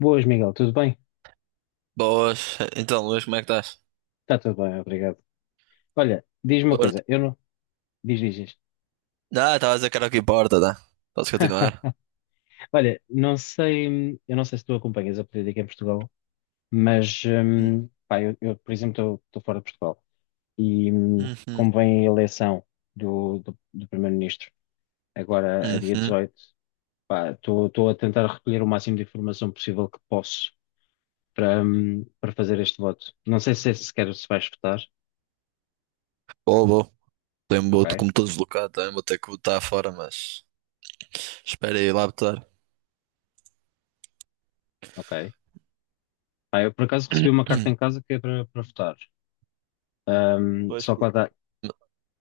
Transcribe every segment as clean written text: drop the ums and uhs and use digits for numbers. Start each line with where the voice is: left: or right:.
left: Boas, Miguel, tudo bem?
right: Boas. Então, Luís, como é que estás?
left: Está tudo bem, obrigado. Olha, diz-me uma
right: Porto.
left: coisa, eu não. Diz, diz, diz.
right: Não, estava a dizer que era aqui Porta, tá? Posso continuar?
left: Olha, não sei, eu não sei se tu acompanhas a política em Portugal, mas,
right: Hum.
left: pá, eu, por exemplo, estou fora de Portugal e,
right: Uhum.
left: como vem a eleição do primeiro-ministro, agora a dia
right: Uhum.
left: 18, pá, estou a tentar recolher o máximo de informação possível que posso para, para fazer este voto. Não sei se é sequer se vais votar,
right: Boa, boa. Tenho boto
left: ok,
right: como estou deslocado também, vou ter que botar fora, mas espera aí lá botar.
left: ok. Pá, eu por acaso recebi uma carta em casa que é para votar.
right: Pois,
left: Só
right: por-
left: para dar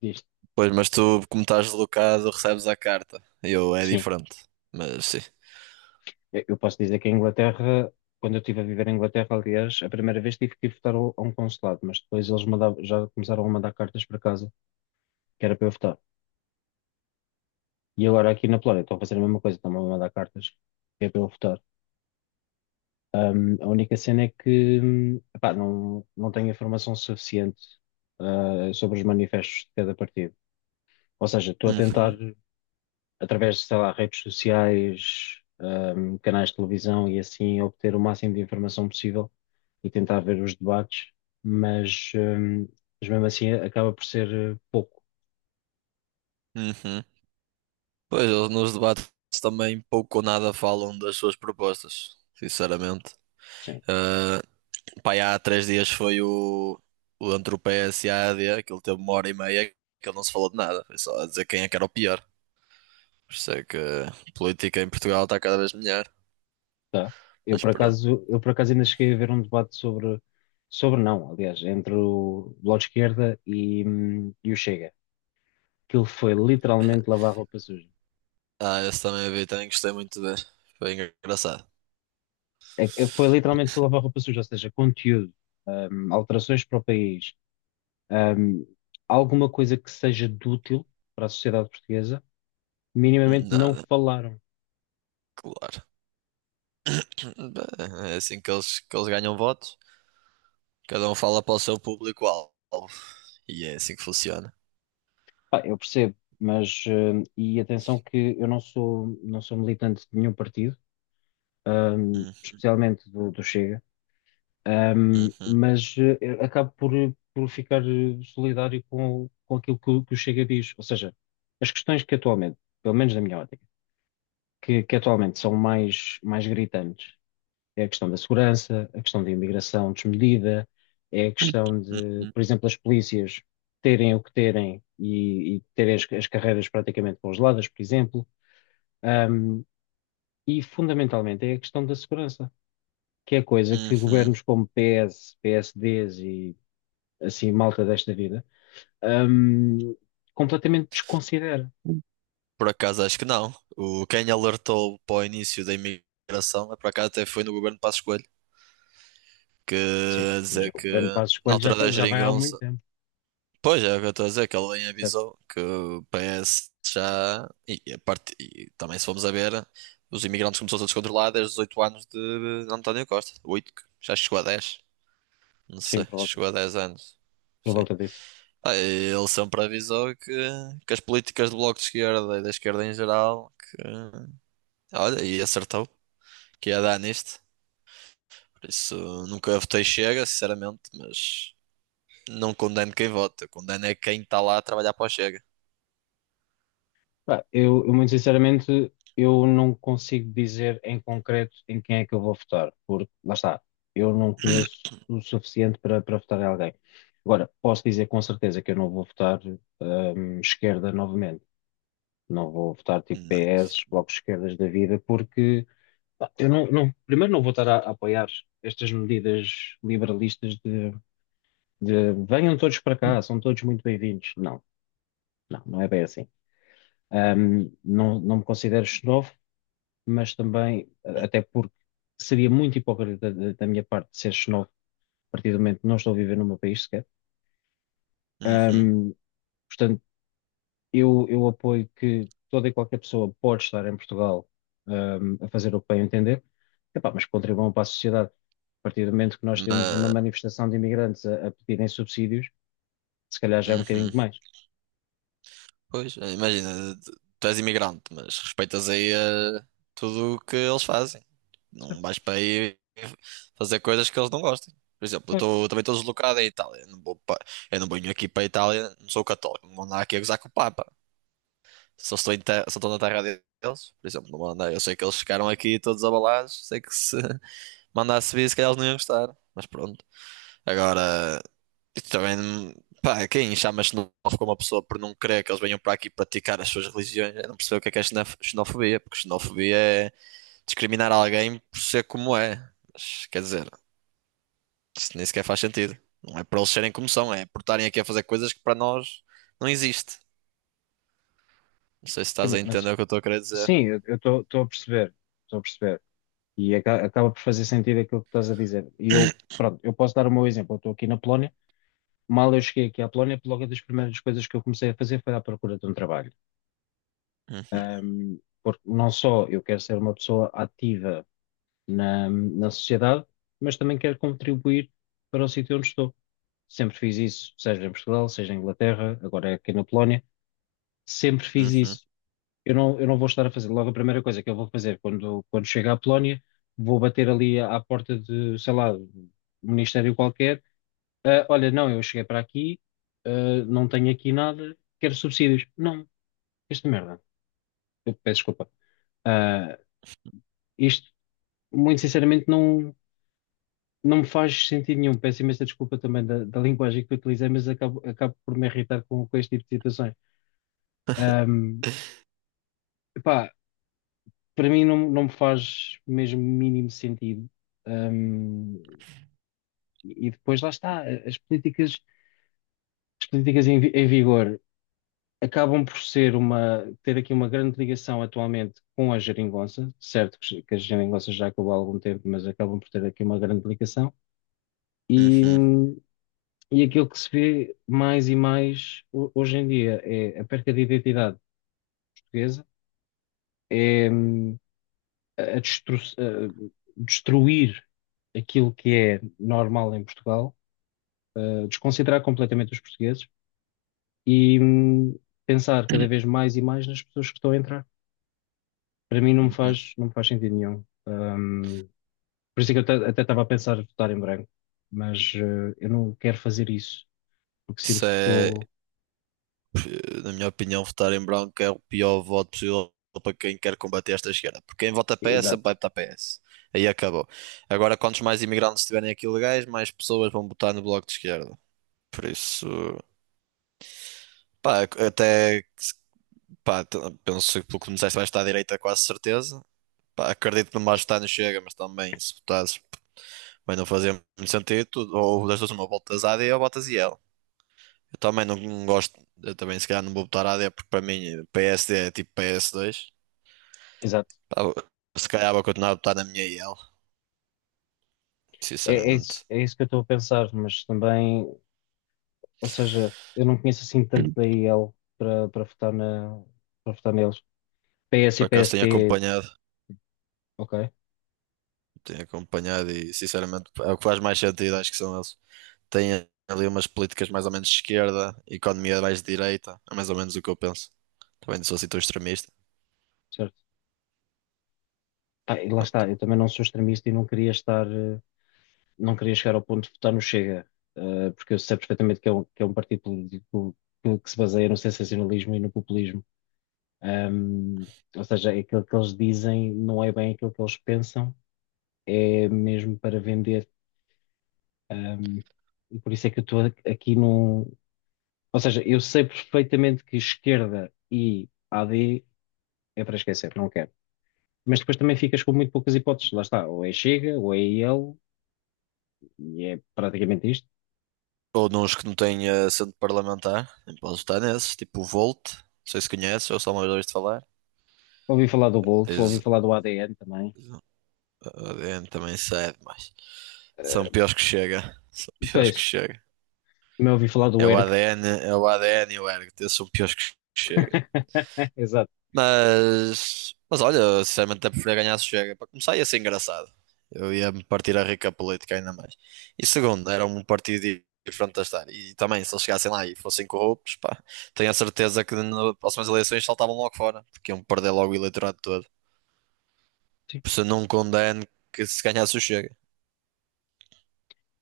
left: isto,
right: Pois, mas tu, como estás deslocado, recebes a carta. Eu, é
left: sim,
right: diferente. Mas sim.
left: eu posso dizer que a Inglaterra, quando eu estive a viver em Inglaterra, aliás, a primeira vez tive que ir votar a um consulado, mas depois já começaram a mandar cartas para casa, que era para eu votar. E agora aqui na Polónia estão a fazer a mesma coisa, estão a mandar cartas, que é para eu votar. A única cena é que, epá, não, não tenho informação suficiente, sobre os manifestos de cada partido. Ou seja, estou a tentar
right: Uhum.
left: através de, sei lá, redes sociais, canais de televisão e assim, obter o máximo de informação possível e tentar ver os debates, mas, ahm, mas mesmo assim acaba por ser pouco.
right: Uhum. Pois, eles nos debates também pouco ou nada falam das suas propostas, sinceramente.
left: Sim,
right: Ah. Pá, e há 3 dias foi o entre o PS e a AD, aquilo teve uma hora e meia que ele não se falou de nada. Foi só a dizer quem é que era o pior. Por isso é que a política em Portugal está cada vez melhor.
left: tá. Eu
right: Mas
left: por
right: pronto.
left: acaso, eu por acaso ainda cheguei a ver um debate sobre não, aliás, entre o Bloco de Esquerda e o Chega. Aquilo foi literalmente lavar roupa suja.
right: Ah, esse também vi, também gostei muito de ver. Foi engraçado.
left: Foi literalmente lavar roupa suja, ou seja, conteúdo, alterações para o país, ahm, alguma coisa que seja de útil para a sociedade portuguesa, minimamente não
right: Nada,
left: falaram.
right: claro. Bem, é assim que eles ganham votos. Cada um fala para o seu público-alvo. E é assim que funciona.
left: Pá, eu percebo, mas, e atenção que eu não sou militante de nenhum partido,
right: Uhum.
left: especialmente do Chega,
right: Uhum.
left: mas eu acabo por ficar solidário com aquilo que o Chega diz. Ou seja, as questões que atualmente, pelo menos na minha ótica, que atualmente são mais gritantes é a questão da segurança, a questão da imigração desmedida, é a questão de,
right: Uhum.
left: por exemplo, as polícias terem o que terem e terem as, as carreiras praticamente congeladas, por exemplo. Ahm, e fundamentalmente é a questão da segurança, que é coisa que
right: Uhum.
left: governos como PS, PSDs e assim malta desta vida, ahm, completamente desconsidera.
right: Por acaso acho que não. Quem alertou para o início da imigração, é por acaso até foi no governo de Passos Coelho, que
left: Sim,
right: a
left: mas o
right: dizer que
left: governo Passos
right: na
left: Coelho já,
right: altura
left: tá-
right: da
left: já vai há muito
right: geringonça.
left: tempo,
right: Pois é, o que eu estou a dizer, que ele bem
left: certo?
right: avisou que o PS já. E, a parte, e também se formos a ver, os imigrantes começou a descontrolar desde os 8 anos de António Costa. 8 já chegou a 10. Não
left: Sim,
right: sei, chegou a 10 anos.
left: por
right: Sim.
left: volta disso.
right: Ah, e ele sempre avisou que as políticas do Bloco de Esquerda e da esquerda em geral, que, olha, e acertou. Que ia dar nisto. Por isso nunca votei Chega, sinceramente, mas não condeno quem vota. Condeno é quem está lá a trabalhar para o Chega.
left: Pá, eu muito sinceramente, eu não consigo dizer em concreto em quem é que eu vou votar, porque, lá está, eu não conheço o suficiente para, para votar em alguém. Agora, posso dizer com certeza que eu não vou votar, esquerda novamente. Não vou votar tipo
right: Não-
left: PS, blocos de esquerdas da vida, porque pá, eu não, não- primeiro não vou estar a apoiar estas medidas liberalistas de venham todos para cá, são todos muito bem-vindos. Não, não é bem assim. Não, não me considero xenófobo, mas também, até porque seria muito hipócrita da, da minha parte ser xenófobo, a partir do momento que não estou a viver no meu país sequer.
right: Uhum.
left: Ahm, portanto, eu apoio que toda e qualquer pessoa pode estar em Portugal, a fazer o que bem entender. Epá, mas contribuam para a sociedade. A partir do momento que nós temos uma
right: Mas,
left: manifestação de imigrantes a pedirem subsídios, se calhar já é um bocadinho
right: uhum.
left: demais.
right: Pois, é, imagina, tu és imigrante, mas respeitas aí tudo o que eles fazem. Não
left: Certo,
right: vais para aí fazer coisas que eles não gostem. Por exemplo,
left: claro.
right: também estou deslocado em Itália. Eu não venho aqui para a Itália, não sou católico, não vou andar aqui a gozar com o Papa. Só estou, em terra, só estou na terra deles, por exemplo, não mandei. Eu sei que eles ficaram aqui todos abalados, sei que se mandasse vir, se calhar eles não iam gostar, mas pronto. Agora, isto também, pá, quem chama xenófobo uma pessoa por não querer que eles venham para aqui praticar as suas religiões, eu não percebo o que é xenofobia, porque xenofobia é discriminar alguém por ser como é. Mas, quer dizer, isso nem sequer faz sentido. Não é para eles serem como são, é por estarem aqui a fazer coisas que para nós não existe. Não sei se
left: Sim.
right: estás a
left: Mas
right: entender o que eu estou a querer dizer.
left: sim, eu estou a perceber, estou a perceber. E acaba por fazer sentido aquilo que estás a dizer. E eu, pronto, eu posso dar o meu exemplo. Eu estou aqui na Polónia. Mal eu cheguei aqui à Polónia, logo das primeiras coisas que eu comecei a fazer foi à procura de um trabalho. Porque não só eu quero ser uma pessoa ativa na, na sociedade, mas também quero contribuir para o sítio onde estou. Sempre fiz isso, seja em Portugal, seja em Inglaterra, agora é aqui na Polónia. Sempre fiz
right: Uhum.
left: isso. Eu não vou estar a fazer. Logo, a primeira coisa que eu vou fazer quando chegar à Polónia, vou bater ali à, à porta de, sei lá, um ministério qualquer. Ah, olha, não, eu cheguei para aqui, ah, não tenho aqui nada, quero subsídios. Não, esta merda. Eu peço desculpa. Ah, isto, muito sinceramente, não, não me faz sentido nenhum. Peço imensa desculpa também da, da linguagem que utilizei, mas acabo por me irritar com este tipo de situações.
right: Uhum.
left: Um, para mim não, não me faz mesmo mínimo sentido. Um, e depois lá está, as políticas em vigor acabam por ser uma, ter aqui uma grande ligação atualmente com a geringonça, certo que a geringonça já acabou há algum tempo, mas acabam por ter aqui uma grande ligação, e,
right: Uhum.
left: e aquilo que se vê mais e mais hoje em dia é a perca de identidade portuguesa, é, a destruir aquilo que é normal em Portugal, a desconsiderar completamente os portugueses e pensar cada vez mais e mais nas pessoas que estão a entrar. Para mim
right: Uhum.
left: não me faz sentido nenhum. Por isso é que eu até estava a pensar em votar em branco, mas eu não quero fazer isso, porque
right: Isso
left: sinto que
right: é,
left: estou.
right: na minha opinião, votar em branco é o pior voto possível para quem quer combater esta esquerda. Porque quem vota PS sempre
left: Exato,
right: vai votar PS. Aí acabou. Agora, quantos mais imigrantes estiverem aqui legais, mais pessoas vão votar no bloco de esquerda. Por isso, pá, até, pá, penso que pelo que me disseste vais estar à direita, quase certeza. Pá, acredito que não vais votar no Chega, mas também, se votasses, vai não fazer muito sentido. Ou das duas, uma, votas AD ou votas IL. Eu também não gosto, eu também se calhar não vou votar AD porque para mim PSD é tipo PS2.
left: exato.
right: Pá, se calhar vou continuar a votar na minha IL,
left: É,
right: sinceramente.
left: é isso que eu estou a pensar, mas também, ou seja, eu não conheço assim tanto
right: Hum.
left: da IEL para, para votar na, para votar neles. PS e
right: Por acaso tenho
left: PST,
right: acompanhado,
left: ok,
right: tenho acompanhado e sinceramente é o que faz mais sentido, acho que são eles. Têm ali umas políticas mais ou menos de esquerda, economia mais de direita, é mais ou menos o que eu penso. Também não sou assim tão extremista.
left: certo. Pá, e lá
right: Pronto.
left: está, eu também não sou extremista e não queria estar, não queria chegar ao ponto de votar no Chega, porque eu sei perfeitamente que é um partido político que se baseia no sensacionalismo e no populismo. Ahm, ou seja, é aquilo que eles dizem não é bem aquilo que eles pensam, é mesmo para vender. Ahm, e por isso é que eu estou aqui num. Ou seja, eu sei perfeitamente que esquerda e AD é para esquecer, não quero. Mas depois também ficas com muito poucas hipóteses. Lá está, ou é Chega, ou é ele, e é praticamente isto.
right: Ou nos que não têm assento parlamentar, nem posso votar nesses, tipo o Volt, não sei se conheces, ou só uma vez ouviste falar.
left: Ouvi falar do Volt, ouvi
right: Tens.
left: falar do ADN também.
right: O ADN também cede, mas são piores que chega. São piores
left: Pois,
right: que chega.
left: também ouvi falar do
right: É o
left: ERCT.
right: ADN, é o ADN e o ergo. São piores que chega.
left: Exato.
right: Mas olha, sinceramente até preferia ganhar se chega. Para começar ia ser engraçado. Eu ia me partir a rica política ainda mais. E segundo, era um partido diferente de estar. E também, se eles chegassem lá e fossem corruptos, pá, tenho a certeza que nas próximas eleições saltavam logo fora, porque iam perder logo o eleitorado todo.
left: Sim.
right: Por isso eu não condeno que se ganhasse o Chega.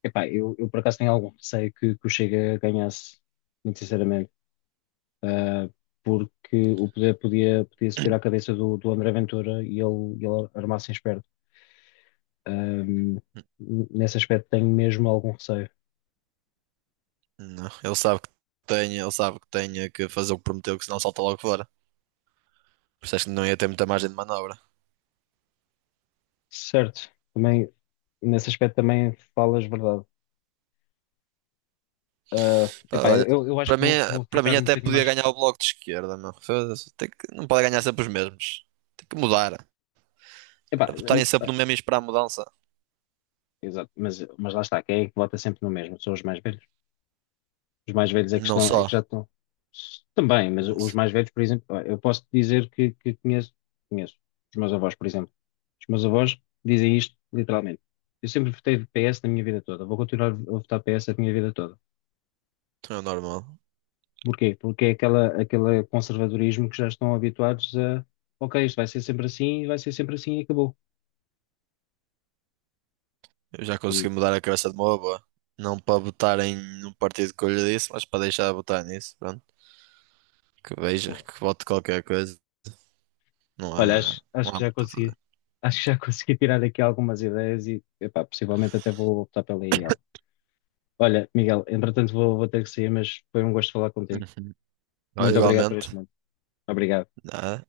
left: Epá, eu por acaso tenho algum receio que o Chega ganhasse, muito sinceramente. Ah, porque o poder podia subir à cabeça do André Ventura e ele armasse em esperto. Ahm, nesse aspecto tenho mesmo algum receio.
right: Não, ele sabe que tenha que fazer o que prometeu, que senão salta logo fora. Por isso acho que não ia ter muita margem de manobra.
left: Certo, também, nesse aspecto também falas verdade. Ah,
right: Pá,
left: epá,
right: olha,
left: eu acho
right: para
left: que
right: mim,
left: vou
right: para mim
left: ficar um
right: até
left: bocadinho
right: podia
left: mais.
right: ganhar o bloco de esquerda, meu. Foda-se, tem que, não pode ganhar sempre os mesmos. Tem que mudar.
left: Epá,
right: Era votarem sempre no mesmo e esperar a mudança.
left: exato, mas lá está, quem é que vota sempre no mesmo? São os mais velhos. Os mais velhos é que
right: Não
left: estão, é que
right: só.
left: já estão. Também, mas
right: Não
left: os
right: só.
left: mais velhos, por exemplo, eu posso dizer que conheço, conheço os meus avós, por exemplo. Os meus avós dizem isto literalmente. Eu sempre votei PS na minha vida toda, vou continuar a votar PS a minha vida toda.
right: Então é normal.
left: Porquê? Porque é aquela, aquele conservadorismo que já estão habituados a, ok, isto vai ser sempre assim, vai ser sempre assim e acabou.
right: Eu já
left: E
right: consegui mudar a cabeça de uma boa. Não para votar em um partido que eu lhe disse, mas para deixar de votar nisso. Pronto. Que veja,
left: bom,
right: que vote qualquer coisa. Não
left: olha,
right: há, não
left: acho que
right: há
left: já
right: muito a
left: consegui,
right: fazer.
left: acho que já consegui tirar aqui algumas ideias e, epá, possivelmente até vou optar pela IEL. Olha, Miguel, entretanto vou ter que sair, mas foi um gosto falar contigo.
right: Uhum. Olha,
left: Muito obrigado por este
right: igualmente.
left: momento. Obrigado.
right: Nada.